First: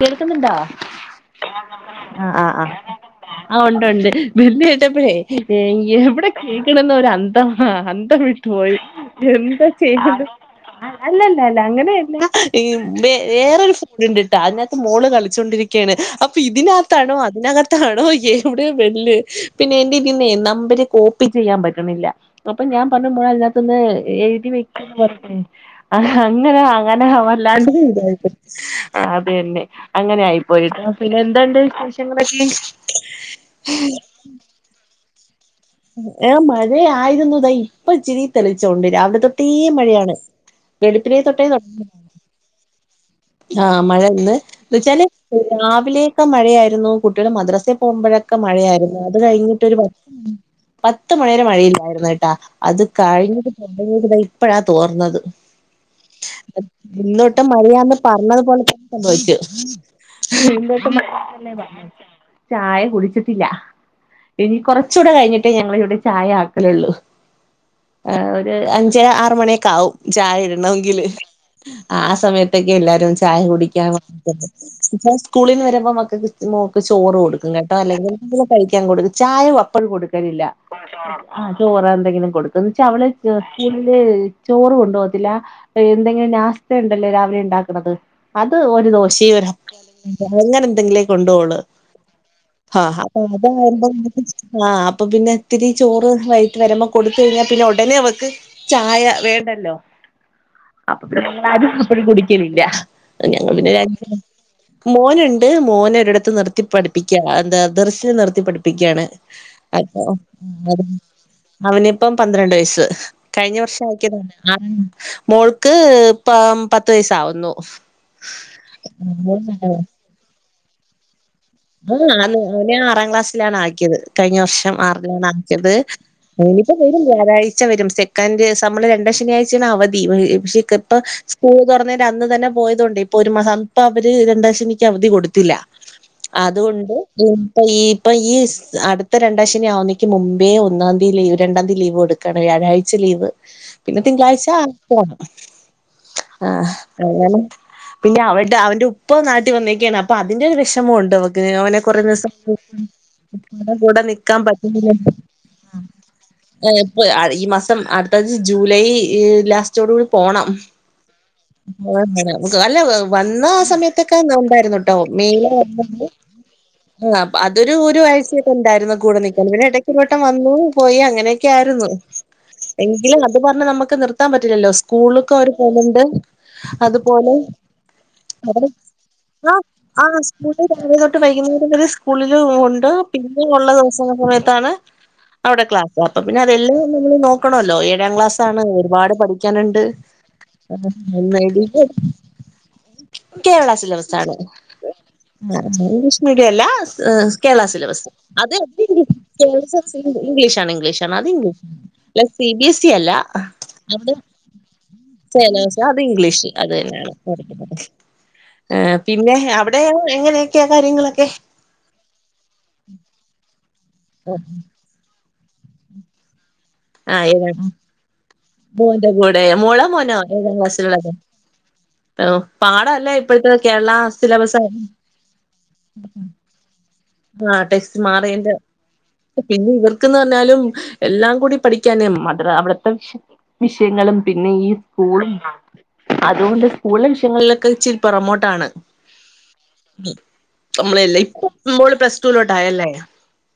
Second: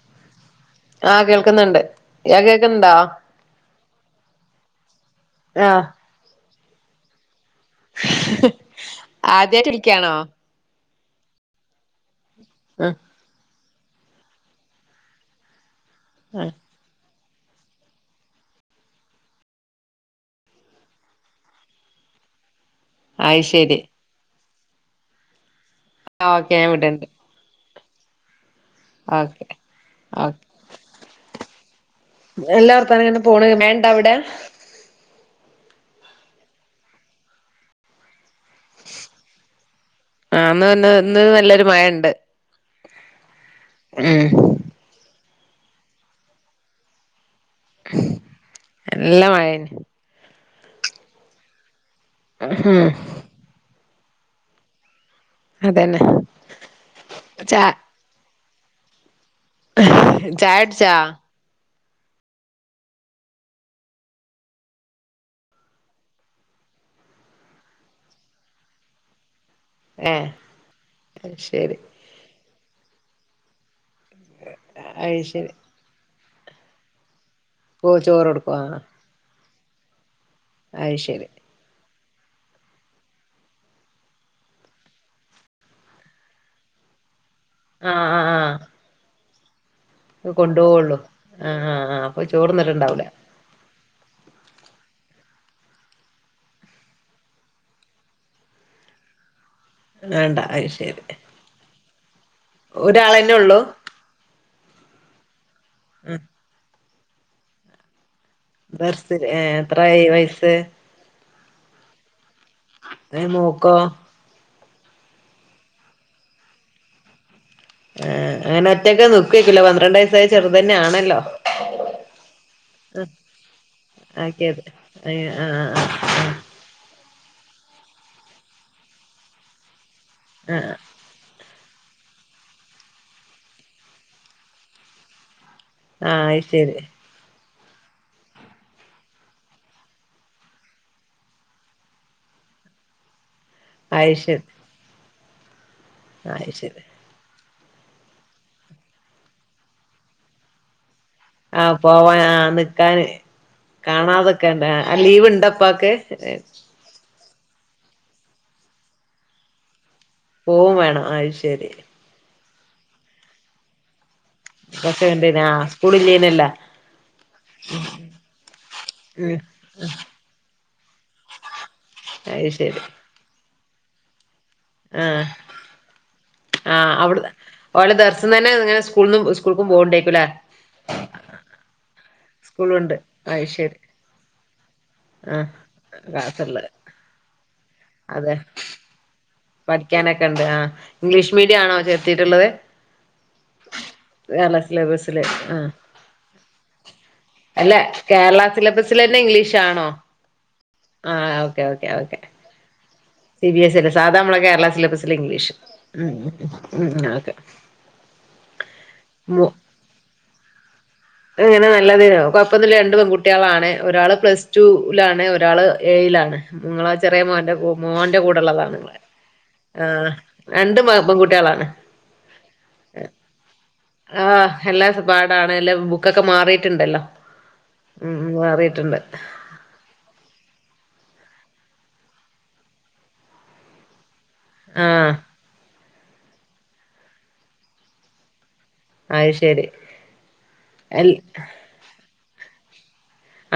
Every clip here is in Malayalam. കേൾക്കുന്നുണ്ടോ ണ്ട് ങ്ങക്ക് കേക്ക് ണ്ടോ ആ ഉണ്ട്ണ്ട് പിന്ന ട്ടപ്പഴേ ആഹ് എവിടെ ന്ന ഒരു അന്തം അന്തം വിട്ടുപോയി എന്താ ആദ്യായിട്ട് വിളിക്കാണോ ചെയ്ത് അല്ലല്ല അല്ല അങ്ങനെയല്ല ഈ ആഹ് വ വേറൊരു ഫോണ് ണ്ട്ിട്ടാ അതിനകത്ത് മോള് കളിച്ചോണ്ടിരിക്ക ക്കെയാണ് അപ്പൊ ആഹ് ഇതിനക തണ അതിനകത്താണോ എവിടെയ വെല്ല് പിന്നെ എററെന്നെ നമ്പര് കോപ്പി ചെയ്യാൻ പറ്റണില്ല അപ്പൊ ഞാൻ പറഞ്ഞുമ്പോഴ അത് ശരി അതിനകത്തൊന്ന് എഴുതി വെക്ക പറേ ആ ഓക്കെ അങ്ങനെ ഞാൻ വിടണ്ട് അങ്ങനെ വല്ലാണ്ട് ഓക്കെ അതതന്നെ അങ്ങനെ ഓക്കെ ആയി പോയിട്ടോ പിന്നെ എന്തണ്ട് വിശേഷങ്ങളൊക്കെ എവിടെ ഹ മഴയ ആയിരുന്നുതാ ഇപ്പ ഇച്ചിരി തെളിച്ചോണ്ട് രാവിലെ തൊട്ടേ മഴയാണ് ആഹ് ഇന്ന് ഇന്ന് ഇന്ന് വെളുപ്പിനെ നല്ലൊരു തൊട്ടേടങ്ങ മഴണ്ട് ആഹ ഉം മഴന്ന് വച്ചാല് രാവിലെയൊക്കെ മഴയായിരുന്നു കുട്ട മദ്രസൽ പോകുമ്പോഴൊക്കെ മഴയായിരുന്നു അത് നല്ല കഴിഞ്ഞിട്ട് മഴേന് ഒരുത്ത് പത്ത് മണിവ വരെ മഴയില്ലായിരുന്നു കേട്ടാ ഉം അത് കഴിഞ്ഞത് തഴത ഇപ്പോഴാ തോർന്നത് അതന്നെ പിന്നോട്ട് ചാ മഴയാന്ന് പറഞ്ഞതുപലെ തന്നെ സംഭവിച്ചു ചായ കുടിച്ചാ [unintelligible] ചായ കുടിച്ചിട്ടില്ല ഇനി കുറച്ചുകൂടെ കഴിഞ്ഞിട്ട് ഞങ്ങൾ ഇവിടെ ചായ ആക്കലുള്ളൂ അഞ്ച് ആറ മണ കാവും ഏഹ് ചായ ഇടണമെങ്കില് അത് ശരി ആ സമയത്തൊക്കെ എല്ലാരും ചായ കുടിക്കാൻ അതെ അത് ശരി സ്കൂളിൽന്ന് വരുമ്പോക്കക്ക് ചോറ് കൊടുക്കും ക്കട്ട ഓ ചോറ് അല്ലെങ്കിൽ കൊടുക്കും ആഹ് കഴിക്കാൻ കൊടു ചായ അപ്പഴും കൊടുക്കലില്ല അത് ശരി ചോറ എന്ത കൊ വെച്ച അവ സ്കൂളില് ചോറ് കൊണ്ടുപോകത്തില്ല എന്തെങ്കിലും നാസ്ത്ത ഉണ്ടല്ലോ രാവിലെ ഉ ഉണ്ടാക്കുന്നത് ആഹ് ആഹ് അത് ആഹ് ഒരു ദോശേ വരാ അങ്ങനെ കൊണ്ടോവൊള്ളൂ എന്തെങ്കിലേ കൊണ്ട പോവോള്ളൂ ആഹ് ആഹ് ആഹ് അപ്പൊ ചോറ് ആ അ തിന്നിട്ടുണ്ടാവൂല അത ആ അപ്പൊ പിന്നെ ഇത്തിരി ചോറ് വൈകിട്ട് വരുമ്പോ കൊടുത്ത കഴിഞ്ഞാൽ പിന്നെ ഉടനെ അവക്ക് ചായ വേണ്ട ല്ലോ വേണ്ട അത് ശരി അപ്പൊ പിന്നെ ഴ കുടിക്കില്ല ഒരാളെന്നെ ഞ ഉള്ളൂ പിന്നെ മോൻ മോന ഒരിടുത്ത് നിർത്തി പഠിപ്പിക്കുക എന്താ ദർസ് നിർത്തി പഠിപ്പിക്കുകയാണ് ദർസില് ഏ അ എത്രായി ആ വയസ്സ് അ അവനിപ്പം പന്ത്രണ്ട് വയസ് കഴിഞ്ഞ മോക്കോ വർഷം ആ ആയക്കതാണ് ആ മോൾക്ക് പ പത്ത് വയസ ആവുന്നു ആ അങ്ങനെ ഒറ്റക്കെ നിക്കേക്കും ലെ പന്ത്രണ്ട് വയസ്സായ ചെറുത്തന്നെ ആണല്ലോ ആ അ അന ആ ആറാം ക്ലാസ്സിലാണ് ആക്കിയത് കഴിഞ്ഞ ആക്കിയത് വർഷം ആ ആറിലാണ് ആ ആക്കിയത് ആ അവനിപ്പ വര വ്യാഴം ച്ച വരും സെക്കൻഡ് നമ്മള് രണ്ട ശനിയാഴ്ചയാണ് അവധി ആ പക്ഷെ ഇപ്പ പൂ തുറന്നേര് അന്ന് തന്നെ പോയതുകണ്ട് ഇപ്പൊ ഒരു മാസം അപ്പൊ അവര് രണ്ടാഴ്ച എനിക്ക് അവധി കൊടുത്തില്ല ആ അയ്ശരി അതുകൊണ്ട് ഇപ്പൊ ഈ ഇപ്പൊ ഈ അടുത്ത രണ്ടാ ശന ആവുന്നെക്ക് മുമേ ഒന്നാം തീതിതി രണ്ടാം തീയതി ലീവ് കൊടുക്കണ വ്യാഴാഴ്ച ലീവ് പിന്നെ അയ്ശരി തിങ്കളാഴ്ച ആണം ആഹ അയ്ശരി അങ്ങനെ പിന്നെ അവടെ അവന്റെ ഉപ്പ നാട്ടി വന്നേക്കയാണ് അപ്പൊ അതിന്റെ ഒരു വിഷമുണ്ട് [unintelligible] ആ അവനെ കൊറെേ പോവാൻ ദിവസം ആ നിക്കാന് ഇപ്പം കൂടെ നിക്കാൻ കാണാതൊക്കെണ്ട് പറ്റുന്നില്ല ആ ലീവ് ഇണ്ടപ്പാക്ക് [unintelligible] ഈ മാസം അടുത്ത ജൂലൈ ഈ ലാസ് റ്റോട കൂടി പോണം പോവും വേണം അയ്ശരി [unintelligible] ‌ അല്ല വന്ന ആ സമയത്തൊക്കെ നോമ്പായിരുന്നുട്ടോ മെയ് പുളില്ലിയനല്ല ആഹ് പ്പ അതൊരു ഒരു ആഴ്ചയൊക്കെ ഉണ്ടായിരുന്നു കൂടെ ഉം നിക്കാൻ പിന്നെ ഇടയ്ക്ക്‌ ഒരു വട്ടം വന്നു പോയി അങ്ങനെയൊക്കെ ആര് രുന്നു അത് ശരി സത്യം പറഞ്ഞ നമക്ക് നിർ ത്താൻ പറ്റില്ലല്ലോ സ്കൂളൊക്കെ അവര് പോലുണ്ട് ആഹ് അവ്ട് അതുപോലെ അവര് ഇസ്കൂൾക്കും പോകണ്ടെരിക്കും ല്ലേ സ്കൂളില് രാവിലെ തൊട്ട് വൈകുന്നേരം വരെ സ്കൂളില് ഉണ്ട് സ്കൂളുണ്ട് പിന്നെ ഉള്ള അയ്ശരി ദിവസങ്ങളിലെ സമയത്താണ് ആഹ് അവിടെ ക്ലാസ് മൊത്തം പിന്നെ ക്ലാസ്ള്ള അതെല്ലാം നമ്മള് നോക്കണല്ലോ ഏഴാം അതെ ക്ലാസ് ആണ് ഒരുപാട് പഠി ക്കാന്ണ്ട് പഠിക്കാനൊക്കെ ഉണ്ട് ആഹ് ഇംഗ്ലീഷ് മീഡിയം ആണോ [unintelligible] ചേർത്തിട്ടുള്ളത് കേരളാ സിലബസ് ആണ് കേരള സിലബസില് ആഹ് ഇംഗ്ലീഷ് മീഡിയം അല്ല കേരള അല്ല സിലബസ് കേരള അത് സിലബസിലെന്നെ ഇംഗ്ലീഷാണോ [unintelligible] ഇംഗ്ലീഷാണ് ഇംഗ്ലീഷാണ് അത് ആഹ് ഓക്കെ ഇംഗ്ലീഷ് ഓക്കെ ഓക്കെ അല്ലാതെ സി ബി എസ് ഇ അല്ല സി ബി എസ് ഇ അല്ല അത് സാധാ നമ്മളെ കേരള സിലബസില് ഇംഗ്ലീഷ് ചേലസം അത് ഉം ഇംഗ്ലീഷ് അത് ഉം ഉം തന്നെയാണ് ഓക്കെ പഠിക്കുന്നത് ആഹ് പിന്നെ അവിടെ ഏഹ് എങ്ങനെക്കെയ അങ്ങനെ നല്ലത് കൊഴപ്പൊന്നില്ല രണ്ട് പെൺകുട്ടികളാണ് ഒരാള് പ്ലസ് ടു ലാണ് ഒരാള് ഏയിലാണ് നിങ്ങള ചെറിയ ആഹ് ഏതാ മോന്റെ മോന്റെ കൂടെ ള്ളതാനിവള് മോന്റെ കൂടെ മോളോ ആഹ് മോനോ ഏതാം രണ്ട് പെ ക്ലാസ്സിലുള്ളത് പെങ്കുട്ടികളാണ് ഓഹ് പാടല്ലേ ഇപ്പോഴത്തെ കേരള ആഹ് സിലബസ് എല്ലാ പാടാണ് എല്ലാം ബു ക്കൊക്കെ മാറിട്ടുണ്ടല്ലോ ആഹ് ടെസ്റ്റ് മാറീണ്ട് പിന്നെ ഇവർക്ക്ന്ന് പറഞ്ഞാലും എല്ലാം കൂടി പഠിക്കാനേ മദർ അവിടത്തെ വിഷ് വിഷയങ്ങളും പിന്നെ ഈ ആഹ് സ്കൂളും [unintelligible] അതുകൊണ്ട് സ്കൂളിലെ വിഷയങ്ങളിലൊക്കെ ഇച്ചിരി പെറമോട്ടാണ് അത് ശരി നമ്മളല്ലേ ഇപ്പൊ മ്മോള് പ്ലസ് ടു ലോട്ടായല്ലേ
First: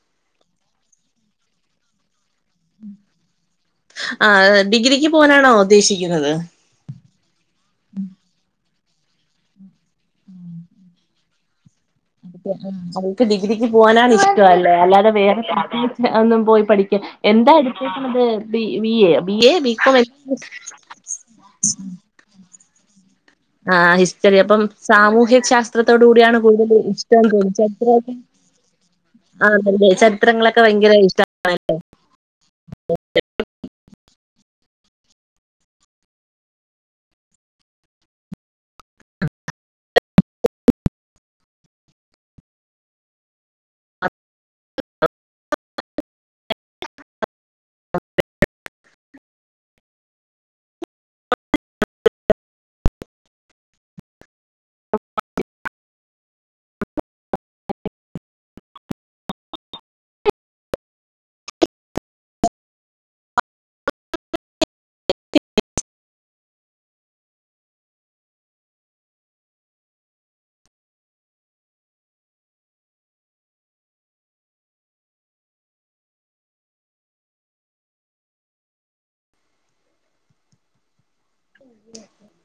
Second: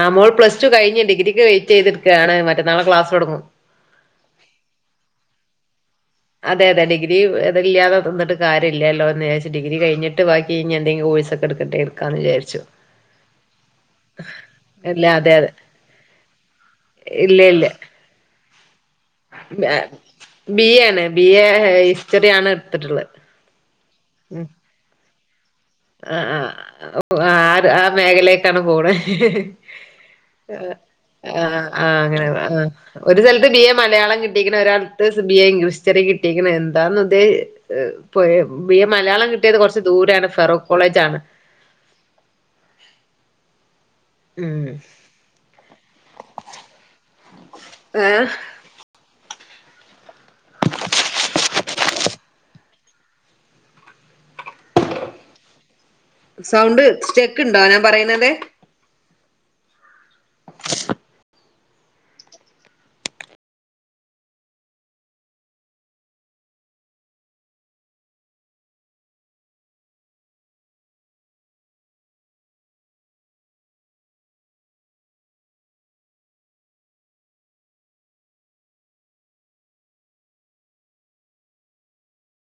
ആഹ് മോൾ പ്ലസ് ടു കഴിഞ്ഞു ഡിഗ്രിക്ക് വെയിറ്റ് എയ്തു നിക്കാണ് മറ്റേനാള് ക്ലാസ് തൊടങ്ങും ആഹ് ഡിഗ്രിക്ക് പോകാനാണോ ഉദ്ദേശിക്കുന്നത് അതെ അതെ ഡിഗ്രി അത് ഇല്യാതെ നിന്നിട്ട് കാര്യല്ലല്ലോ അന്ന് വിചാരിച്ച് ഡിഗ്രി കിഞ്ഞിട്ട് വാക്കിഞ്ഞി എന്തങ്കിലും കൊഴ്സക്ക എടുക്കട്ടേന്ന് അവൾക്ക് ഡിഗ്രിക്ക് പോകാനാണ് ഇഷ്ടവല്ലേ ഇല്ല അല്ലാതെ അതെ വേറെ അതെ [unintelligible] ഒന്നും പോയി പഠിക്ക ഇല്ല എന്താ ഇല്ല അടിച്ചേക്കണത് ബി ബി എ യ ബി എ ബികോം [unintelligible] യെ ഹിസ്റ്ററിയാണ് എടുത്തിട്ടുള്ളത് ആഹ് ഹിസ്റ്ററി ഉം അപ്പം സാമൂഹ്യ ശാസ് ത്രത്തോട് ആ കൂടിയാണ് കൂടുതൽ ഇഷ്ടം ആ തോന്നു ആ ചരിത്രണ് മേഖലക്കാണ് ആന്നെല്ലേ ചരിത്രങ്ങളൊക്കെ വായ് ആഹ് ആഹ് അങ്ങനെ ആഹ് ഒരു സ്ഥലത്ത് ബി എ മലയാളം കി ട്ടിക്കണ് ഒരാള്ണ്ട് ബി എ ഇംഗ്ലീ ഹിസ്റ്ററി കിട്ടിയെക്കണ് എന്താന്ന് ദേ എഹ് പോയ്‌ ബി എ മലയാളം കിട്ടി ട്ടിയത് കൊറച്ച് ദൂരാണ് ഫറോഖ് കോളേജ് ആണ് ഉം ഏഹ് [unintelligible] സൗണ്ട് സ്റ്റെക്ക് ഉണ്ടോ ഞാൻ പറയുന്നതെ [unintelligible]